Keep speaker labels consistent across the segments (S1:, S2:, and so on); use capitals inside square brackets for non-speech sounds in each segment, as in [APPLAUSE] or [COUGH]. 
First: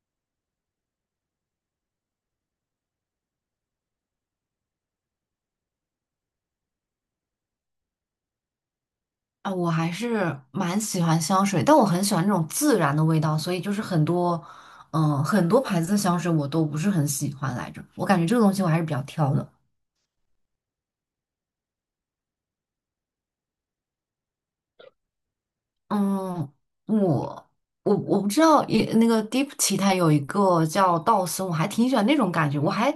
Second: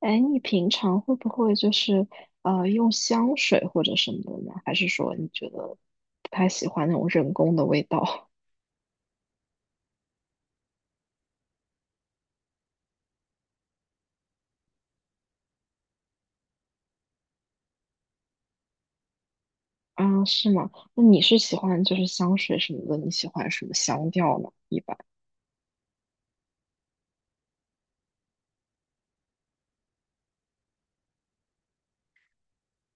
S1: 哎，你平常会不会用香水或者什么的呢？还是说你觉得不太喜欢那种人工的味道？
S2: 啊，我还是蛮喜欢香水，但我很喜欢那种自然的味道，所以就是很多牌子的香水我都不是很喜欢来着。我感觉这个东西我还是比较挑的。
S1: [LAUGHS] 啊，是吗？那你是喜欢就是香水什么的？你喜欢什么香调呢？一般，
S2: 嗯，我我不知道，也那个 Deep 奇它有一个叫道森，我还挺喜欢那种感觉。我还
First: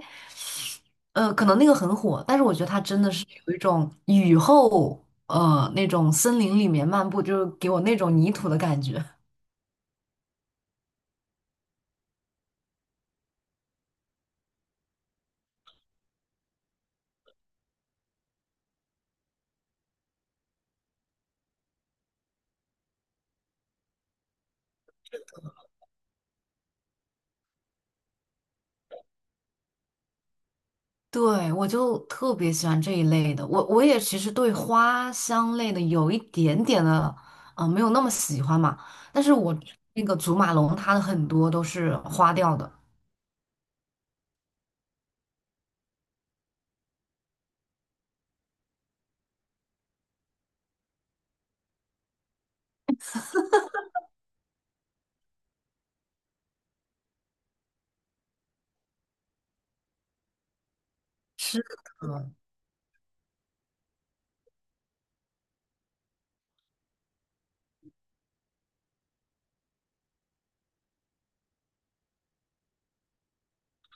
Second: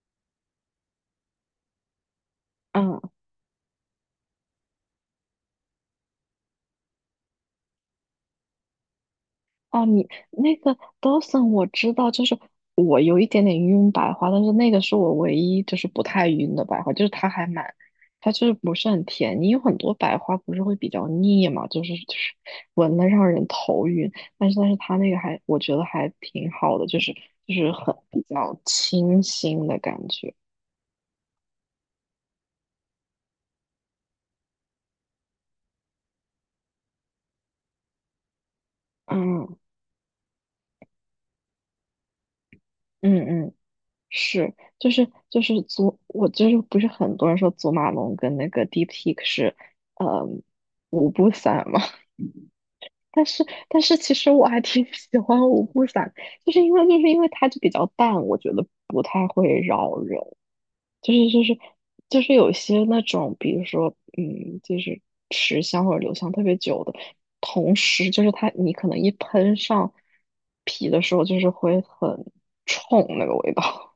S2: 呃，可能那个很火，但是我觉得它
S1: 嗯。
S2: 真的是有一种雨后那种森林里面漫步，就是给我那种泥土的感觉。
S1: 哦，你那个 Dawson 我知道，就是我有一点点晕白花，但是那个是我唯一就是不太晕的白花，就是它还蛮，它就是不是很甜。你有很多白花不是会比较腻嘛，就是闻了让人头晕，但是它那个还我觉得还挺好的，就是就是很比较清新的感觉。
S2: 对，我就特别喜欢这一类的。我也其实对花香类的有一点点的，没有那么喜欢嘛。但是我
S1: 嗯
S2: 那个祖马龙，它的很多都是花调的。
S1: 嗯嗯。是，就是祖，我就是不是很多人说祖马龙跟那个 DeepSeek 是，呃，五步散嘛。[LAUGHS] 但是但是其实我还挺喜欢五步散，就是因为它就比较淡，我觉得不太会扰人。就是就是
S2: 是
S1: 就
S2: 的，
S1: 是有些那种，比如说嗯，就是持香或者留香特别久的，同时就是它你可能一喷上皮的时候，就是会很冲那个味道。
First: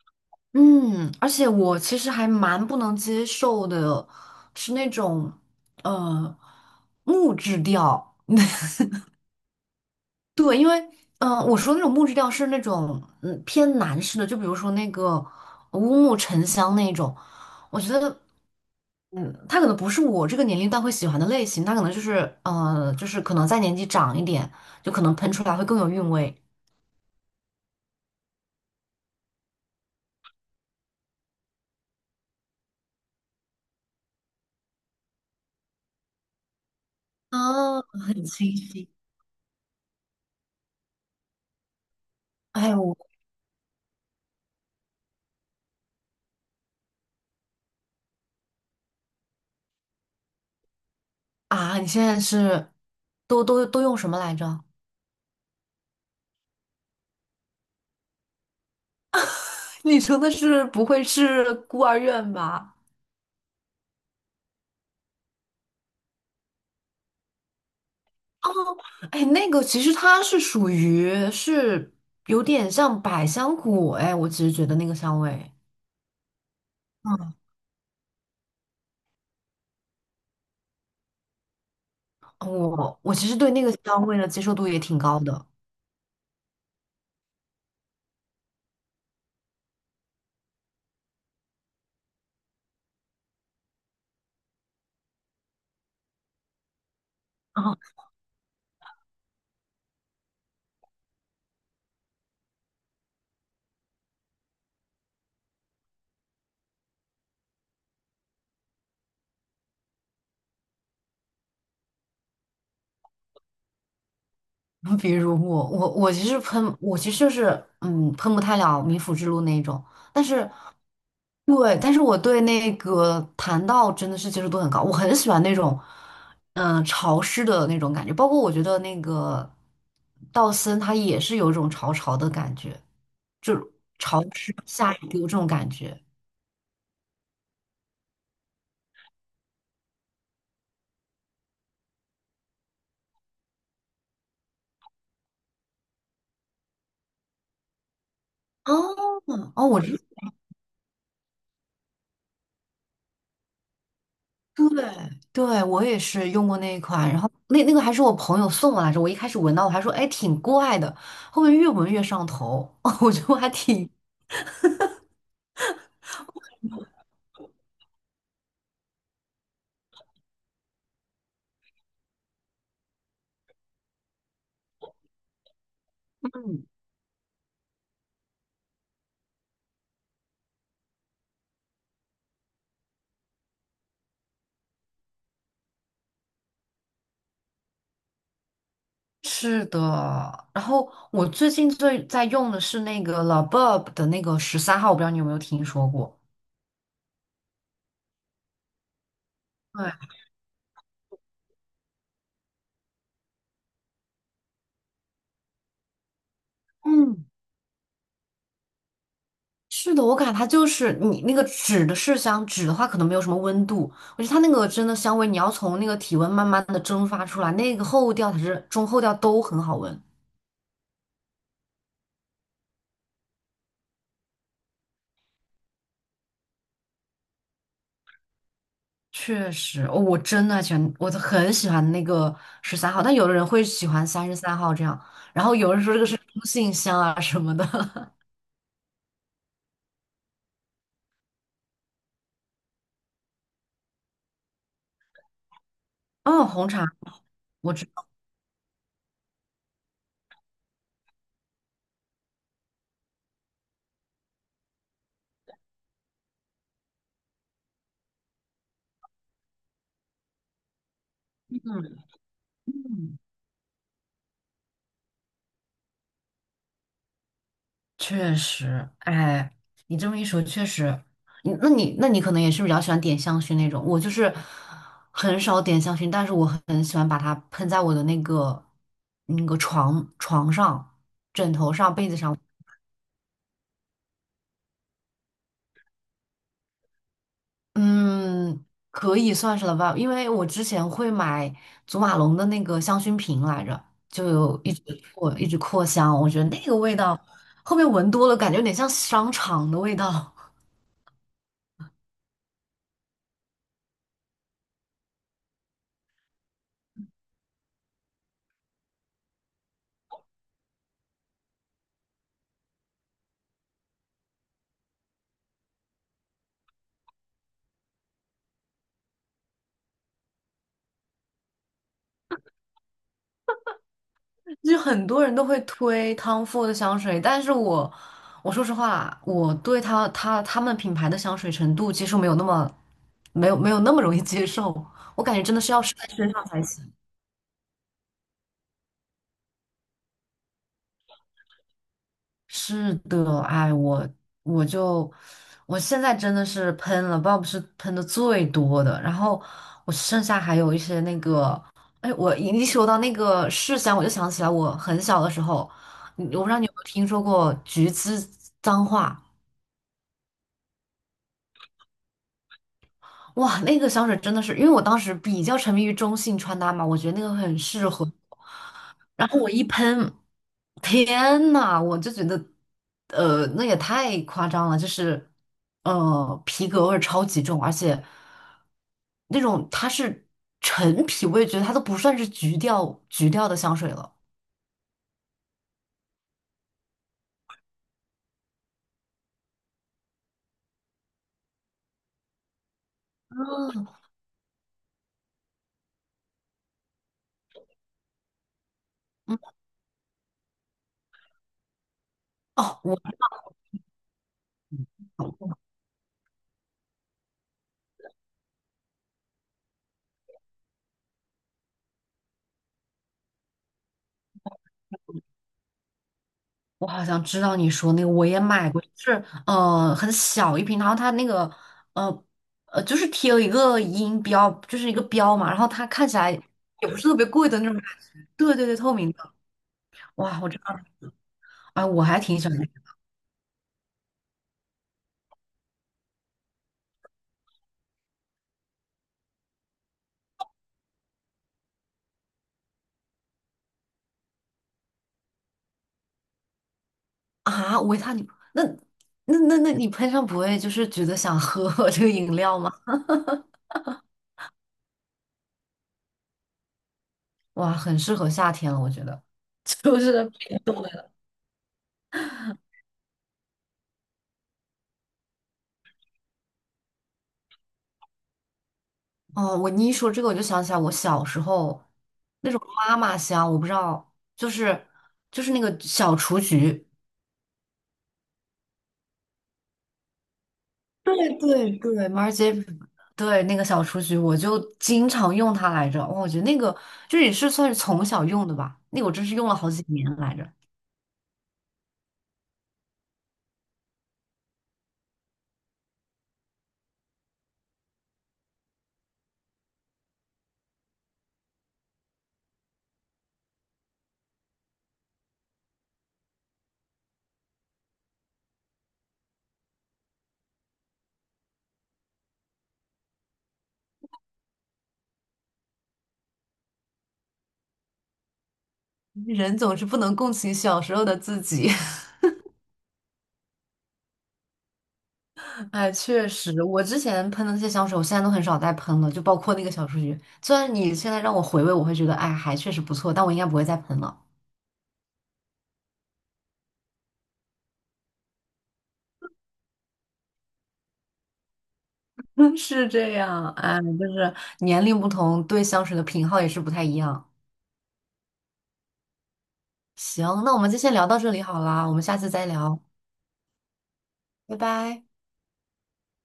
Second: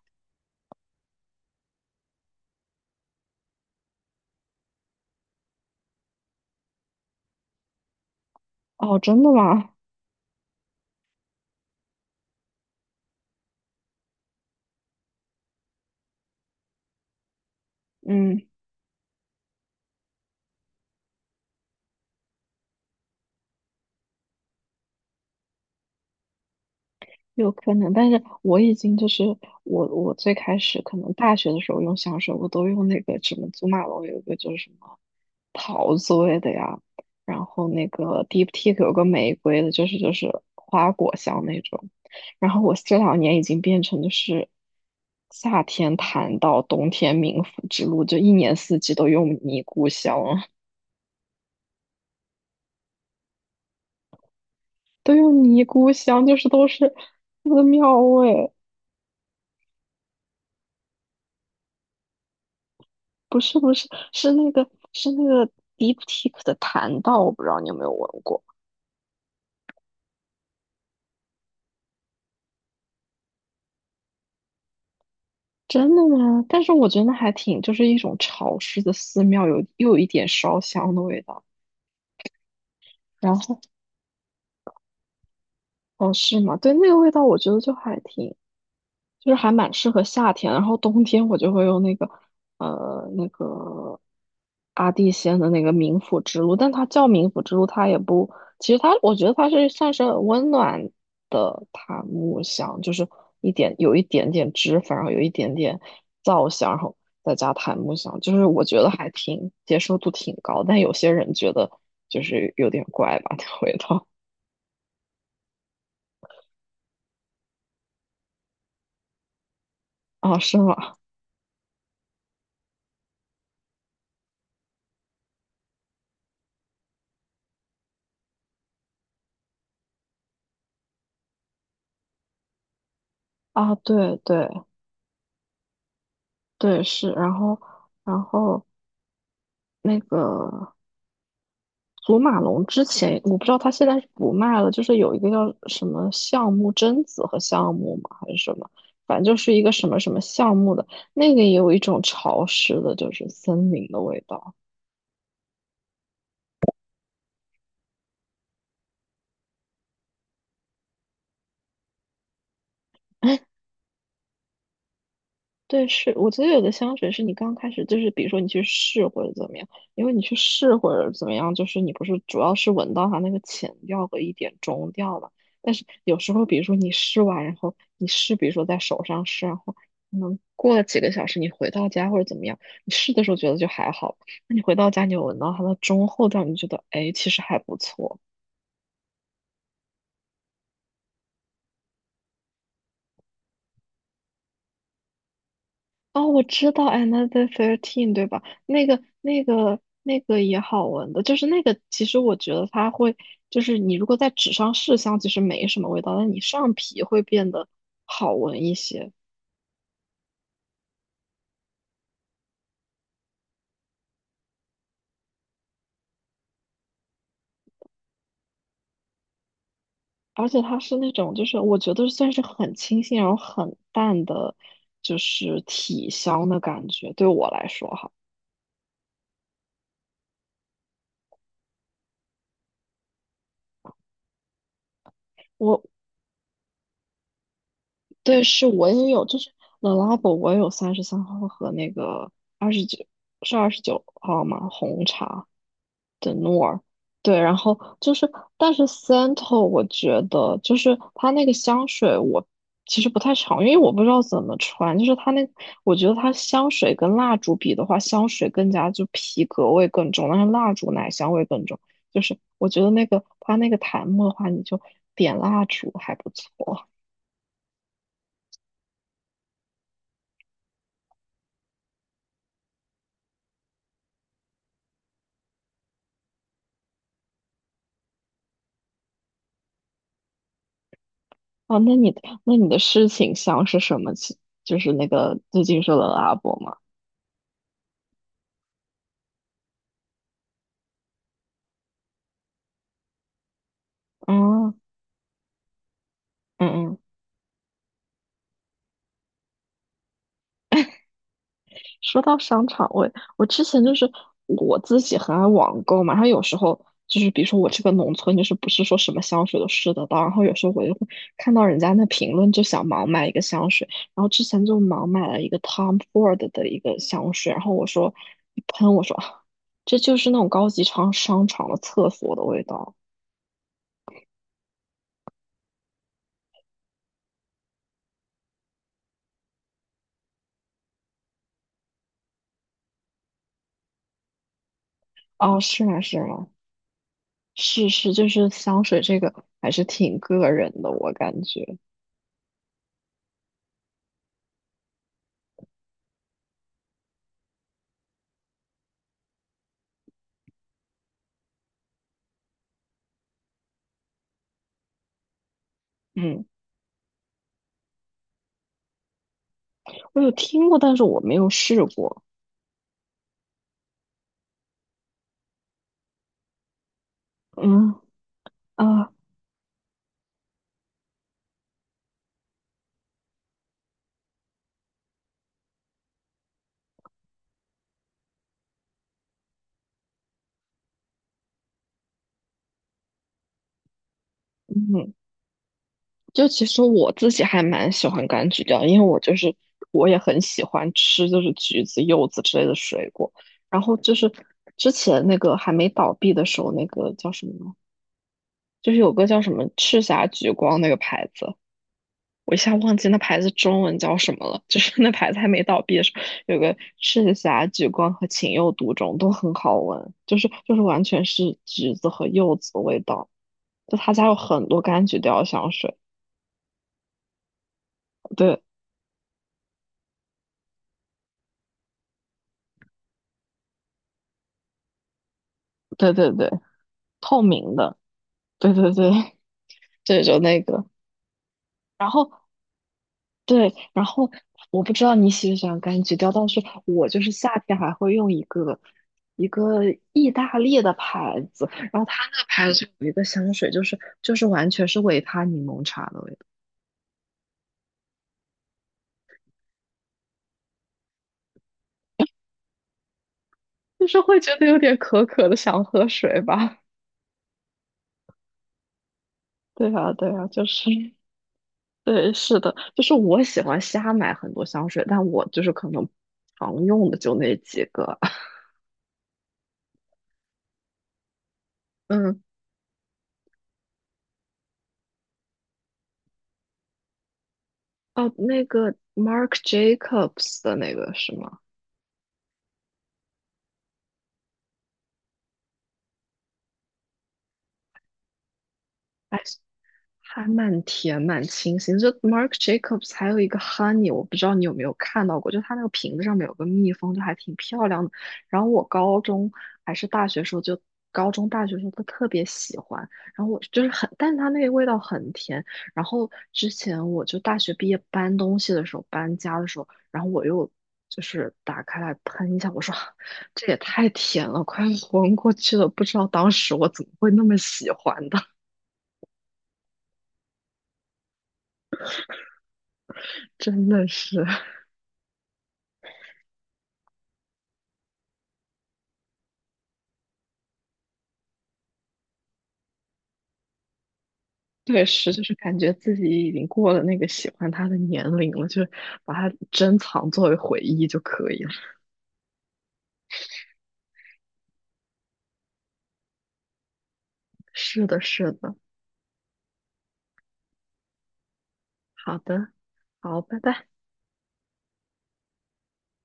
S2: 嗯，而且我其实还蛮不能接受的，是那种呃木质调。[LAUGHS]
S1: [LAUGHS] 哦，真的吗？
S2: 对，因为我说那种木质调是那种偏男士的，就比如说那个乌木沉香那种，我觉得。
S1: 嗯，
S2: 嗯，他可能不是我这个年龄段会喜欢的类型，他可能就是可能再年纪长一点，就可能喷出来会更有韵味。
S1: 有可能，但是我已经就是我最开始可能大学的时候用香水，我都用那个什么祖马龙有一个就是什么桃子味的呀，然后
S2: 啊，
S1: 那个
S2: 很清
S1: Deep Teak
S2: 新。
S1: 有个玫瑰的，就是花果香那种。然后
S2: 哎
S1: 我
S2: 呦
S1: 这两年已经变成就是夏天谈到冬天冥府之路，就一年四季都用尼姑香了，
S2: 啊，你现在是都用什么来着？
S1: [LAUGHS] 都用尼姑香，就是都是寺庙味。
S2: [LAUGHS] 你说的是不会是孤儿院吧？
S1: 不是不是，是那个 Deep t i k 的檀道，我不知道你有没有闻过。
S2: 哦，哎，那个其实它是属于是有点像百香果，哎，我其实觉得那个香味，
S1: 真的吗？但是我觉得还
S2: 嗯，
S1: 挺，就是一种潮湿的寺庙，有又有一点烧香的味道。
S2: 我其
S1: 然
S2: 实对
S1: 后，
S2: 那个香味的接受度也挺高的。
S1: 哦，是吗？对，那个味道我觉得就还挺，就是还蛮适合夏天，然后冬天我就会用那个那个阿蒂仙的那个冥府之路，但它叫冥府之路，它也不，其实它我觉得它是算是温暖的檀木香，就是一点有一点点脂粉，然后有一点点皂香，然后再加檀木香，就是我觉得还挺接受度挺高，但有些人觉得就是有点怪吧，那味道。
S2: [LAUGHS] 比如我，我其实喷，我其实就是喷不太了冥府之路那一种，但
S1: 啊，
S2: 是
S1: 是吗？
S2: 对，但是我对那个檀道真的是接受度很高，我很喜欢那种潮湿的那种感觉，包括我觉得那个道森他也是有一种潮潮的感觉，就
S1: 啊，对
S2: 潮
S1: 对
S2: 湿下雨给我这种感觉。
S1: 对，是，然后。然后那个祖马龙之前，我不知道他现在是不卖了，就是有一个叫什么橡木榛子和橡木嘛，还是什么，反
S2: 哦
S1: 正就是一
S2: 哦，
S1: 个什么什么橡木的，那个也有一种潮湿的，就是森林的味道。
S2: 对对，我也是用过那一款，然后那个还是我朋友送我来着，我一开始闻到我还说哎挺怪的，后面越闻越上头，[LAUGHS] 我觉得我还挺
S1: 对，是，我觉得有的香水是你刚开始就是，比如说你去试或者怎么样，因为你去试或者怎么样，就是你不是主要是闻到它那个前调和一点中调嘛。但是有时候，比如
S2: 嗯
S1: 说你试完，然后你试，比如说在手上试，然后可能过了几个小时，你回到家或者怎么样，你试的时候觉得就还好，那你回到家你有闻到它的中后调，你就觉得哎，其实还不错。
S2: 是的，然后我最近最在用的是那个 Labub 的那个13号，我不知道你有没有听说过。
S1: 哦，我知道《Another Thirteen》，对吧？那个、那个、
S2: 对，
S1: 那个也好闻的，就是那个。其实我觉得它会，就是你如果在纸上试香，其实没什么味道，但你上皮会
S2: 嗯，
S1: 变得好闻一些。
S2: 是的，我感觉它就是你那个纸的麝香纸的话，可能没有什么温度，我觉得它那个真的香味，你要从那个体温慢慢的蒸发出来，那个后调才是中后调都很好闻。
S1: 而且它是那种，就是我觉得算是很清新，然后很淡的，就是体香的感觉。对我来说，哈，
S2: 确实，哦，我真的喜欢，我很喜欢那个十三号，但有的人会喜欢33号这样，然后有
S1: 我。
S2: 人说这个是中性香啊什么的。[LAUGHS]
S1: 对，是我也有，就是 t h e Labo，我也有33号和那个二十九，是29号吗？红茶。的
S2: 嗯，
S1: 诺
S2: 红
S1: 尔，
S2: 茶，
S1: 对，然
S2: 我
S1: 后
S2: 知道，
S1: 就是，但是 Santal 我觉得就是它那个香水我其实不太常用，因为我不知道怎么穿，就是它那，我觉得它香水跟蜡烛比的话，香水更加就皮革味更重，但是蜡烛奶香味更重，就是我觉得那个它那个檀木的话，你就点蜡烛还不错。
S2: 确实，哎，你这么一说，确实，你你可能也是比较喜欢点香薰那种，我就是很少点香薰，但是我很喜欢把它喷在我的那个那个床上、枕头
S1: 啊。
S2: 上、
S1: 那
S2: 被
S1: 你
S2: 子上。
S1: 那你的事情香是什么情就是那个最近说的阿伯吗？
S2: 嗯，可以算是了吧，因为我之前会买祖马龙的那个香薰瓶来着，就有一
S1: 嗯
S2: 直扩一直扩香，我觉得那
S1: 嗯
S2: 个味
S1: 嗯。
S2: 道，后面闻多了感觉有点像商场的味道，
S1: 说到商场味，我我之前就是我自己很爱网购嘛，然后有时候就是比如说我这个农村，就是不是说什么香水都试得到，然后有时候我就会看到人家那评论，就想盲买一个香水，然后之前就盲买了一个 Tom Ford 的一个香水，然后我说一喷，我说啊 [SIGHS] 这就是那种高级商场的厕所的味道。
S2: [LAUGHS] 就很多人都会推 Tom Ford 的香水，但是我说实话，我对他们品牌的香水程度接受没有那么容易接受，我感觉真的
S1: 哦，
S2: 是要
S1: 是
S2: 试
S1: 吗？
S2: 在
S1: 是
S2: 身上
S1: 吗？
S2: 才行。
S1: 是是，就是香水这个还是挺个人的，我感觉。
S2: 是的，哎，我就我现在真的是喷了，Bob 是喷的最多的，然后我剩下还有一些那个，哎，我一说到那个麝香，我就想起来我很小的时候，我
S1: 嗯，
S2: 不知道你有没有听说过橘子脏话。
S1: 我有听过，但是我没有试过。
S2: 哇，那个香水真的是，因为我当时比较沉迷于中性穿搭嘛，我觉得那个很适
S1: 嗯。
S2: 合我
S1: 啊。
S2: 然后我一喷，天呐，我就觉得，那也太夸张了，就是，皮革味儿超级重，而且那种它是陈皮味，觉得它都不算是橘调橘调的香水了。
S1: 嗯，就其实我自己还蛮喜欢柑橘调，因为我就是我也很喜欢吃就是橘子、柚子之类的水果。然
S2: 嗯
S1: 后就是之前那个还没倒闭的时候，那个叫什么呢，就是有个叫什么赤霞橘光那个牌子，我一下
S2: 哦，
S1: 忘
S2: 我
S1: 记那牌子中文叫什么了。就是那牌子还
S2: 懂
S1: 没倒闭的时候，有个赤霞橘光和情有独钟都很好闻，就是完全是橘子和柚子的味道。就他家有很多柑橘调香水。
S2: 我好像知道你说那个，我也
S1: 对
S2: 买过，就是很小一瓶，然后它那个呃就是贴了一个音标，就是一个标嘛，然后它看
S1: 对
S2: 起来
S1: 对对，
S2: 也不是特别
S1: 透
S2: 贵的那种
S1: 明
S2: 感
S1: 的，
S2: 觉，对对
S1: 对
S2: 对，
S1: 对
S2: 透
S1: 对，
S2: 明
S1: [LAUGHS]
S2: 的，
S1: 对就
S2: 哇，我知
S1: 那
S2: 道，
S1: 个，
S2: 啊，我
S1: 然
S2: 还
S1: 后
S2: 挺喜欢那个
S1: 对，然后我不知道你喜不喜欢柑橘调，但是我就是夏天还会用一个意大利的牌子，然后它那个牌子有一个香水，就是完全是维他柠檬茶的味道，
S2: 啊，维他你那那那那你喷上不会就是觉得想喝 [LAUGHS] 这个饮料吗？
S1: 就是会觉得有点渴渴的，想喝水吧。
S2: 哇，很适合夏天了，我觉得，[LAUGHS]
S1: [LAUGHS] 对
S2: 就
S1: 啊，
S2: 是
S1: 对啊，
S2: 冰
S1: 就
S2: 冻
S1: 是，
S2: 的。
S1: 对，是的，就是我喜欢瞎买很多香水，但我就是可能常用的就那几个。[LAUGHS]
S2: 哦，你一说这个，我就想起来我小时候
S1: 嗯，
S2: 那种妈妈香，我不知道，就是那个小雏菊，
S1: 哦，那个 Mark Jacobs 的那个是
S2: 对
S1: 吗？
S2: 对对 Marjirie 对那个小雏菊，我就经常用它来着。哇，我觉得那个就是也是算是从小用的吧，那个我真是
S1: 还
S2: 用了好几年来着。
S1: 还蛮甜，蛮清新。就 Marc Jacobs 还有一个 Honey，我不知道你有没有看到过，就它那个瓶子上面有个蜜蜂，就还挺漂亮的。然后我高中还是大学时候就。高中、大学时候都特别喜欢，然后我就是很，但是它那个味道很甜。然后之前我就大学毕业搬东西的时候，搬家的时候，然后我又就是打开来喷一下，我说 [LAUGHS] 这也太甜了，快昏过去了。不知道当时我怎么会那么喜欢的，
S2: [LAUGHS] 人总是不能共情小时候的自己。[LAUGHS]
S1: 真的是。
S2: 哎，确实，我之前喷的那些香水，我现在都很少再喷了，就包括那个小雏菊。虽然你现在让我回味，我会觉得，哎，还确实不错，但我应该不会再喷了。
S1: 对，是，就是感觉自己已经过了那个喜欢他的年龄了，就把它珍藏作为回忆就可以了。
S2: [LAUGHS] 是这样，哎，就是年龄不同，对香水的品号也是不太一样。
S1: 是的，是的，
S2: 行，那我们就先聊到这里好啦，我们下次
S1: 好
S2: 再
S1: 的，
S2: 聊，
S1: 好，拜拜。
S2: 拜拜。